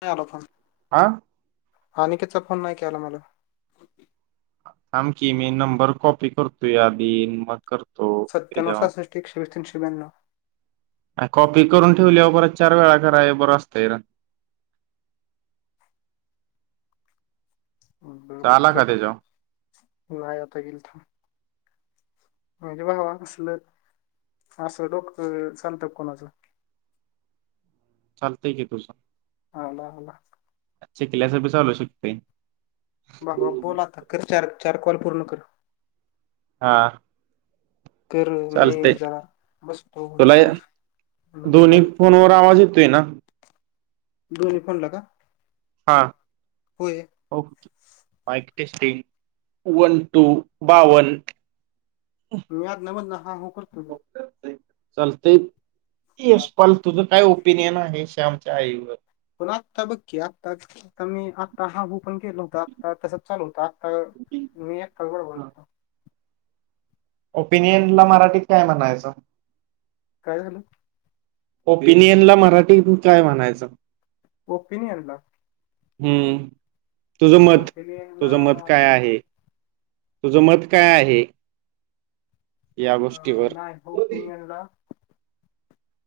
ह आा आणिकीचा फोन नाही के आला मला समखी मी नंबर कॉपी करतो याधी मग करतो सत््याण त्याच्यावर सासष्ट एकशे तीनशे ब्याण्व कॉपी करून ठेवलीवर परत चार वेळा करा आहे बरं असतंय र बरबर आला कर का त्याच्यावर लता गलथ म्हणजे वा वा असल असं डोक्ट सचालतात कोणाचं चालतय की तुझ हाला होला शिकल्याच बी चालू शकतय बाबा बोल आता कर चार चार कॉल पूर्ण कर हा कर मी चालतंय जरा बसतो होई तुला करत नोट्स दोन्ही काढत फोनवर आवाज येतोय ना दोनी फोनला का हां होय ओ माईक टेस्टिन वन टू बावन मी आद मदन हा हू कर चालतंय हा. येश पाल तुझं काय ओपिनियन आहे श्यामच्या आईवर पण आत्ता बक्की आताचकमी हा हू पण केला होता आता तसच चालू होता आता आईवर मी एकटा बडबडतो बोलतो ओपिनियन ला मराठीत काय म्हणायचं काय झालं ओपिनियन ला मराठीतून काय म्हणायचं ओपिनियनला हम्म तुझं मत ओपिनियनला तुझं मत काय आहे तुझं मत काय आहे या अ गोष्टीवर ना ए मोदी ओपिनिनला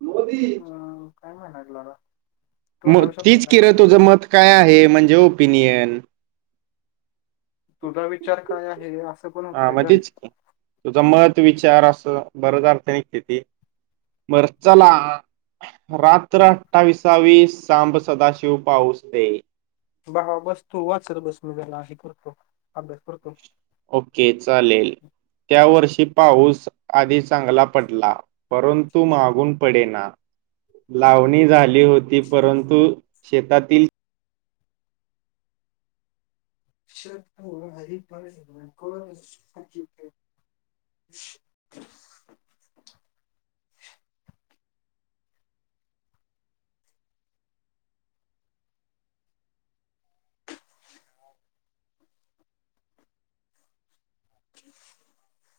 मोदी अं, काय महा नादि लागला मग तोंडावर शब्द तीच यायला की लागला रे तो तुझं मत काय आहे म्हणजे ओपिनियन. तुझा विचार काय आहे हे अस हा म तेच की तुझ मत विचार असं बरच अर्थ निघत्यात ते. बरं चला. रात्र अठ्ठाविसावी सांब सदाशिव पाऊस दे. बाळा बस तु वाचत बस मी जरा अशी करतो अभ्यास करतो. ओके चालेल त्या वर्षी पाऊस आधी चांगला पडला. परंतु मागून पडे ना. लावणी झाली होती परंतु शेतातील [unintelligible] [unintelligible] [unintelligible]